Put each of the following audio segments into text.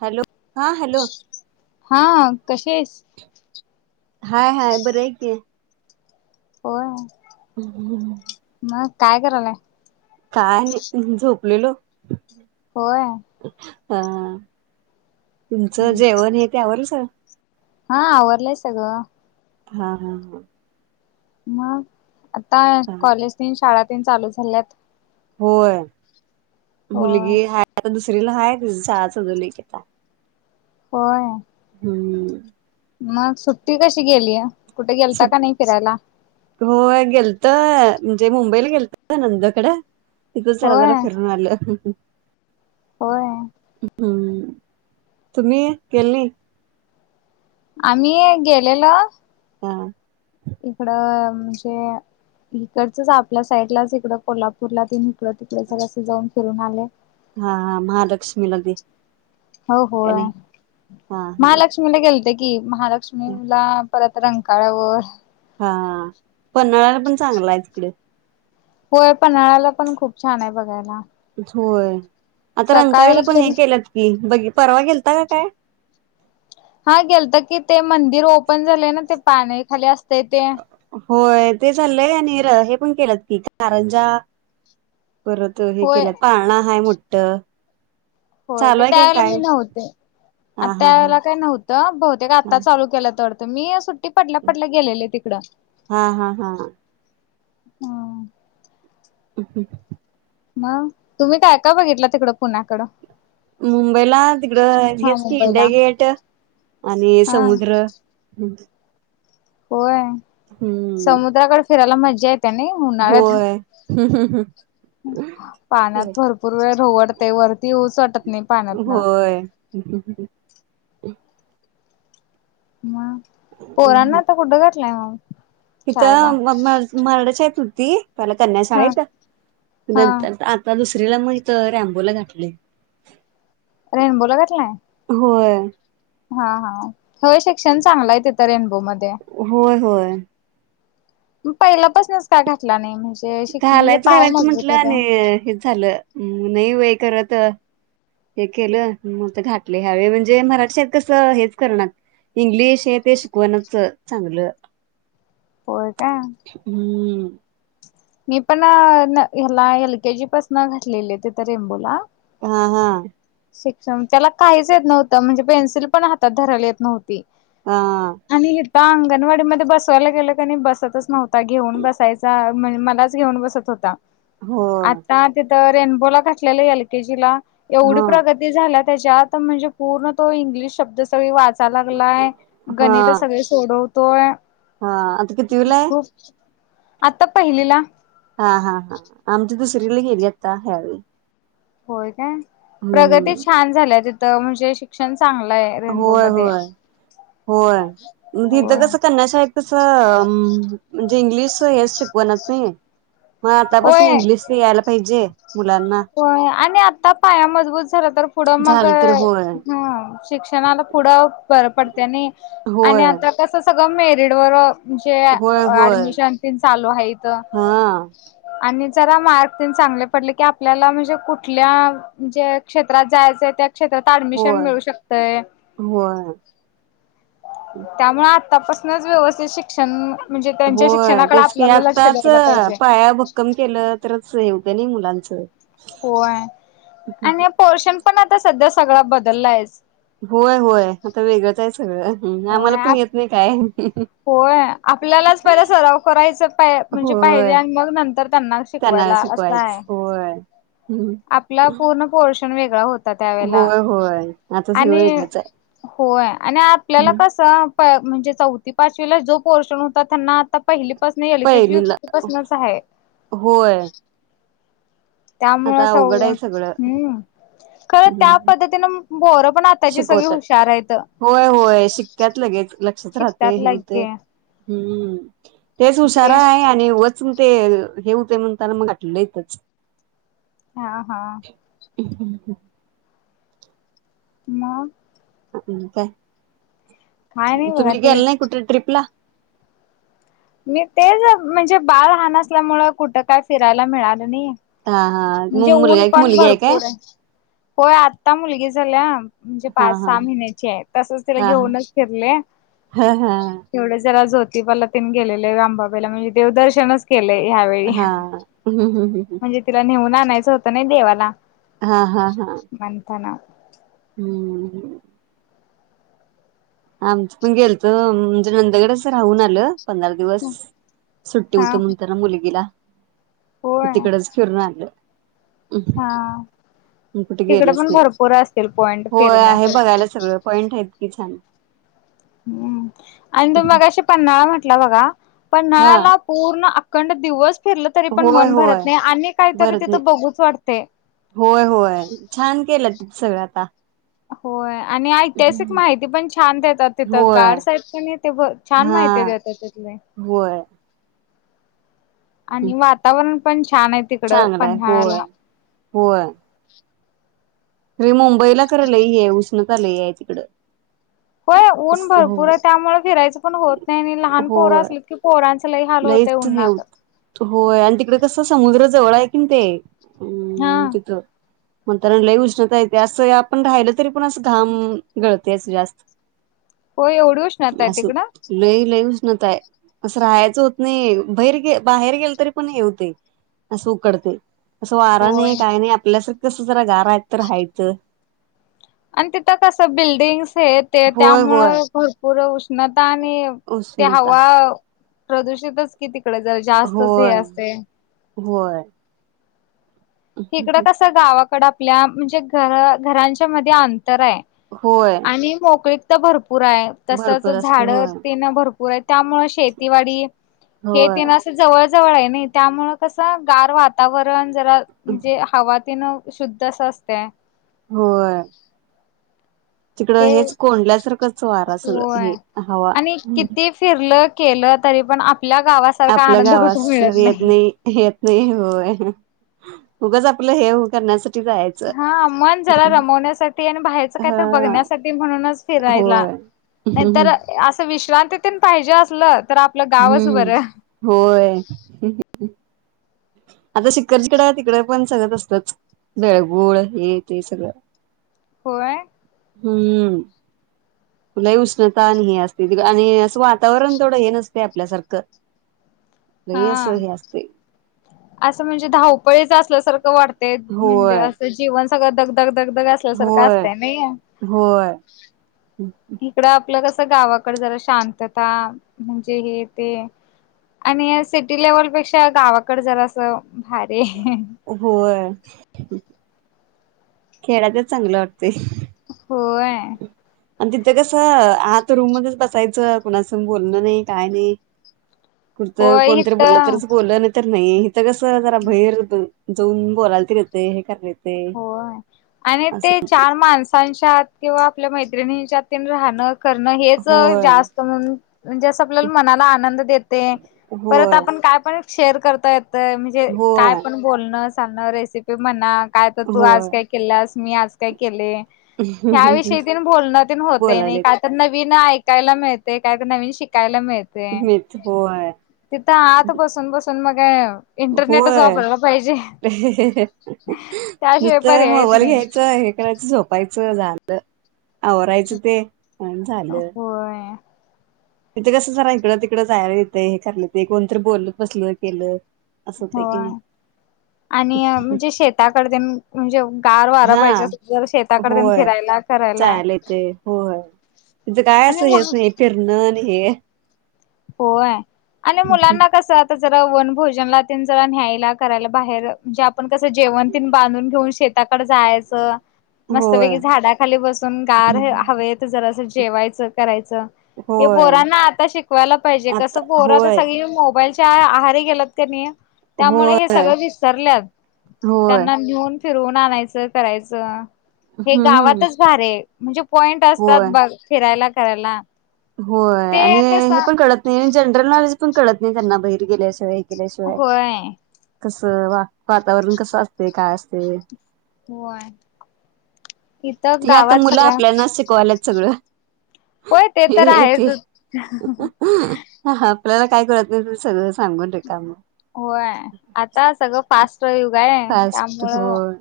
Hello हा hello हा कसे आहेस हाय हाय बरं आहेेत आहे हो हम्म मग काय करालाय काय झोपलेलो होय हा तुमचं जेवण हे त्यावरच हा आवरलंय सगळं हा हा ह मग आता हा हा कॉलेज शाळात चालू झाल्यात होय होय मुलगी हाय आता दुसरीला हाय त शाळा सजली कता हो हम्म मग सुट्टी कशी गेली कुठे गेलता का नाही फिरायला हो गेलतय म्हणजे मुंबईला गेलत नंदकड तिथच चला होय जरा फिरून आलं होय हम्म तुम्ही केलं नाही आम्हीये गेलेलो हा इकडं म्हणजे इकडचच आपल्या साईडलाच इकडं कोल्हापूरला तीन इकडं तिकडेस जाऊन फिरून आले हा हा महालक्ष्मी मधे हो होय हा हा महालक्ष्मीला गेलते की महालक्ष्मीला परत रंकाळ्यावर हा पन्हाळ्याला पण चांगलाय तिकडे हो पन्हाळ्याला पण खूप छान आय बगायला होय आता रंकाळ्याला पण गेल हे केल्यात की बघी परवा गेलता का काय हा गेलतो कि ते मंदिर ओपन झालंय ना ते पाणी खाली असतय ते होय ते चाललंय आणि र हे पण केलंत की कारंजा परत त हे होय केलं पाळणां हाय मोट होय [unintelligible] त्यावेेळेला मी नव्हते आ हा हा त्या हा वेळेला काय नव्हतं बहुते का आत्ता चाल केलं तरत मीट टी पडल्या पडल्या गेलेले तिकड हा हा हा हा. [unintelligible] मग तुम्ही काय का बघितला तिकडं पुण्याकडं मुंबईला तिकडं हा हेच की मुंबईला इंडिया गेट आणि हा समुद्र हम्म होय हम्म समुद्राकडे फिरायला मजा येते आणि होय पाण्यात भरपूर वेळ राहू वाटतयं वरती येऊच वाटत नाही पाण्यातन होय म पोरांना आता कुट घातलाय मग शाळेला तिथं म मरडच य होती त्याला कन्या हा शाळेत हा नंतर आ आता दुसरीला मग तर रमबोला घातली रेनबोला गातलाय होय हा हा हो शिक्षण चांगलाय तित रेनबो मध्ये होय होय पहिल्यापासूनच काय घातला नाइ घालायच घालायचं म्हंटलं आणि हेच झालं नइ वय करत हे केलं मग ते घाटले ह्यावे म्हणजे मराठी शाेत कस हेच करणार इंग्लिश हे ते शिकवणचं चांगलं होय का हम्म मी पण ह्याला एलकेजी पसन घातलेली तीत रेम्बोला हा हा शिक्षण त्याला काहीच येत नव्हत म्हणजे पेन्सिल पण हात धरायला येत नव्हं हा [unintelligible] अंगणवाडीमदे बसवायला गेलं कनी बसतच नव्हता घेऊन बसायचा म्हण मला घेऊन बसत होता होय आता तित रेनबोला घातलं एल केजी ला एवढी हा प्रगती झाल्या त्याच्यात म्हणजे पूर्ण तो इंग्लिश शब्द सगळी वाच लागलाय हा गणित सगळे सोडवतोय हा आता कितवीला आहे खूप आता पहिलीला हा हा हा आमच्या दुसरीकडे गेली आता ह्यावेळी होय काय प्रगती हम्म छान झाल्या तित म्हणजे शिक्षण चांगलंय होय रेनबोमदे होय तिथं कसं कनशा आहेत कसं म्हणजे इंग्लिश हे शिकवण नाही मग आतापासून होय इंग्लिश ते यायला पाहिजे मुलांना हो आणि आता पाया मजबूत झाला तर पुढं मग झालं तर होय ह शिक्षणाला पुढं बर पडते आणि होय तसं सगळं मेरिड वर ते होय होय ऍडमिशन प चालू आहे इथ हा आणि जरा मार्कन चांगले पडले की आपल्याला म्हणजे कुठल्या जे क्षेत्रात जायचंय त्या क्षेत्रात अऍडमिशन होय मिळू शकतय होय त्यामुळे आतापासूनच व्यवस्थित शिक्षण म्हणजे त्यांच्या होय शिक्षणाकडे आपल्याला लक्ष द्यायला पाहिजे कम केलं तरच हेवगं नाही मुलांचं होय आणि पोर्शन पण आता सध्या सगळा बदललायच होय होय आता वेगळंच आहे सगळं होय आम्हाला पण आप येत नाही काय होय आपल्यालाच पहिला सराव करायच पा म्हणजे पाहिजे होय आणि मग नंतर त्यांना त्यांना शिकवायला असं शिकवायच आय होय आपला पूर्ण पोर्षण वेगळा होत त्यावेळेला होय होय आता सगळं आणि वेगळंच आहे होय आणि आपल्याला कस म्हणजे चौथी पाचवीला जो पोर्शन होता त्यांना आता पहिली पाासन येलुकेची पहिलीला कपासनच आहे होय त्यामुळ आता अस अवघड आहे सगळं हम्म खरं त्या पद्धतीनं बोरं पण आताची सगळी शिकवतात. हुशार आहेतेत होय होय शिक्क्यात लगेच लक्षात राहतय शिकतात हेवतंय लागे हम्म तेच ते हुशारा आहे आणि वच ग ते हे होते म्हणताना मग घटलंच ह हा एक मग काय काय नाही बघा तुम्ही गेल नाही तेच कुठे ट्र्रीप ला मी तेच म्हणजे बाळ हान असल्यामु कुठं काय फिरायला मिळालं नाही हा हा म्हणजे मग मुलगा ऊन एक पण मुलगी काय? भरपूर आहे होय आता मुलगी झाल्या म्हणजे हा पाच हा सहा महिन्याची आहे तसच तिला हा घेऊनच फिरले हा एवढं जरा जोतीिबाला तिन गेलेले आहे रामबाबाेला म्हणजे देवदर्शनच केले यावे हा् तिला नेऊन आणायचं होतं ना देवाला हा हा हा मनंतन हम्म आमच पण गेल तर म्हणजे नंदगडच राहून आलं पंधरा दिवस सुट्टी हा होत म्हणत ना मुलगीला होय कती कडेच कवरूनल हा कुठे तिकडे गेलच पण नाही भरपूर असतील पॉइंट होय आहे फिरण्यासारखे बघायला सगळं पॉईंट आहेतत ककी छान हम्म आणि तुम्ही बघशी पन्हाळा म्हंटला बघा हा पन्हाळा्याला पूर्ण अखंड दिवस फिरलं तरी पण होय मन भरत होय नाही आणि काहीतरी भरत नाही तिथं बघूच वाटते होय होय छान केलं तिथ सगळं आता होय आणि ऐतिहासिक माहिती पण छान देतात तिथं होय गार्डस आहेत पण ते छान हा माहिती देतात तु आहे. होय आणि वातावरण पण छान आहे. तिकड चांगलाय होय पन्हाळ्याला होय. तरी मुंबईला क ल ह आहे उष्णत आलं आहे तिकड होय ऊन भरपूर आहे त्यामुळे फिरायचं पण होत नाही लहान पोरं होय असलं की. पोरांच लय हाल होतेय लईच हे होत. उन्हात होय आणि तिकडे कस समुद्र जवळ आहे कि ते अ हा तिथ म्हण तरण लई उष्णता येते असं आपण राहिलं तरी पण अस घाम गळते असं जास्त. होय एवढी उष्णता आहे अस तिकडं? लई लइ उष्णता हाय. असं राहायचं होत नाही बहीर बाहेर गेल तरी पण हे होते असं उकडते. असं वारं होय. नाही काय नाही आपल्यासारखं कसं जरा गारा आहे तर राहायचं. आणि तिथं कस बिल्डिंग्स हे ते होय त्यामु होय. भरपूर उष्णता आणि त्या उष्णता हवा प्रदूषितच कि तिकडे जर जास्तच हे होय असते. होय इकडं कसं गावाकड आपल्या म्हणजे घर घरांच्या मध्ये अंतर आहे होय मी मोकळी तर भरपूर आहे तसच भरपूर असते झाड होय ते ना भरपूर पुर त्यामुळे शेतीवाडी होय. हेना जवळ जवळ आहे नाही त्यामुळेळ कसं गार वातावरण जरा म्हणजे हवा तीन शुद्ध असं असते होय. तिकडं ते हेच कोंडल्यासारखंच वार असल. होय हे हवा आणि किती फिरलं केलं तरी पण आपल्या गावास आपल्या गावास येत नाही. येत नाही होय उगच आपलं हे करण्यासाठी जायचं. हा मन झाला रमवण्यासाठी आणि बाहेरचं काय तर हा बघण्यासाठी म्हणूनच फिरायला. नाहीतर ह. असं विश्रांतीतून पाहिजे असलं तर. गावच हम्म बरं होय आता शिक्खरजकडे आहे तिकडे पण सगळत असतात. नळगुळ हे ते सगळं होय. हम्म तुलाही उष्णता आणि हे असते आणि असं वातावरण थोडं हे नसते आपल्यासारखं नाही अस हा हे असते असं म्हणजे धावपळीच असल्यासारखं वाटतय होय म्हणजे. जीवन सगळ दगधग दगधग अस. होय होय. इकडं आपलं कसं गावाकड झालं शांतता म्हणजे हे ते. आणि सिटी लेव्हल पेक्षा गावाकड जरा असं भारी. होय खेळाचच चांगलं वाटते होय आणि तिथं कसं आता रूम मध्येच बसायचं कुणासं बोलणं नाही काय नाही. कुठतं होय कोणतरी बोललं इथं तरच बोललं. तर नाही हेिथं कस जरा बैर जाऊन बोलायला त येत हे करेत हो आणि ते चार माणस ांत किंवा आपल्या मैत्रिणीच्या त राहणं करणं हेच होय जास्त म्हणजे अस आपल्याला मनाला आनंद देते परत होय आपण काय पण शेअर करता येतय म्हणजे काय होय पण बोलणं चालणं रेसिपी म्हणा काय तर तू आज होय काय केलंस मी आज काय केले ह विषयी त बोलण होत नाही का बोलालेत तर नवीन ऐकायला मिळते काय तर नवीन शिकायला मिळते ते मीच होय तिथं आहता बसून बसून मग इंटरनेटच होय वापरला पाहिजे त्याशिवाय नुसतं पर्यायच मोबाईल नाही घ्यायचं हे करायचं झोपायचं झालं आवरायचं ते आणि पय तिथं कसं झारा इकडं तिकडं जायला येतं हे खलं ते कोणतरी बोलल बसलं केलं असं होतंय की होय नाही आणि म्हणजे शेताकड म्हणजे गार वारा हा पाहिजे जर शेताकड होय फिरायला करायला तिचं काय आणि असं हेच लहान नाही फिरणं आणि हे होय आणि मुलांना कसं आता जरा वनभोजनला त जरा न्यायला करायला बाहेर म्हणजे आपण कसं जेवण तन बांधून घेऊन शेताकडे जायचं होय मस्तपैकी झाडाखाली बसून गार हवेत जरा अस जेवायचं करायचं. हे होय पोरांना आता शिक ला पाहिजे कसं आता पोहर तर होय सगळी मोबाईलच्या आहारी गेलात क नाही त्यामुळे हे होय सगळं विसरले होय त्यांना नेऊन. फिरवून आणायचं करायचं हे हम्म गावातच भार आहे म्हणजे पॉइंट होय. असतात फिरायला करायला होय आणि ते कस हे पण कळत नाही जनरल नॉलेज पण कळत नाही त्यांना बाहीर गेलेशवा केल्याशिवाय होय कस वा वातावरण कसं असते काय असते होय इथं गावात सगळ्या कॉलेज सगळं होय ते तर हे आहेच ते ह आपल्याला काय करत नाही त सगळं सांगून ठका मग होय आता सगळं फास्ट युग आहे फास्ट त्यामुळं होय.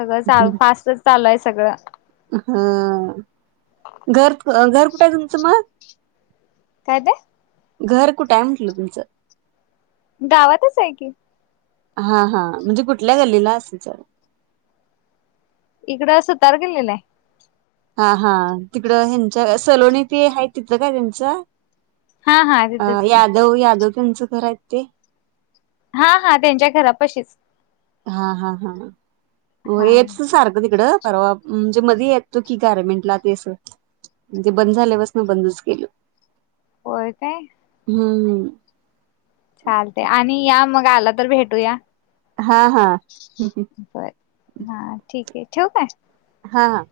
सगळं ल फास्टच चालूय सगळं हा घर घर कुठे तुमचं मग कायद घर कुठ आहे म्हटलं तुमचं गावातच आहे की हा हा म्हणजे कुठल्या गल्लीला असेल सर इकडं सुतार गेलेलं आहे हा हा तिकडं ह्यांच्या सलोणी ते आहेत तिथ काय त्यांचं हा हा अ तिथंच की यादव यादव त्यांचं घर आहेत ते हा हा त्यांच्या घरापशीच हा हा हा हा हेच सारखं तिकडं परवा म्हणजे मध्ये येतो की गारमेंटला ते अस म्हणजे बंद झाल्या बस ना बंदच गेल हो काय हम्म हम् चाल ते आणि या मग आला तर भेटूया हा हा बर हा ठीक आहे ठेव काय हा हा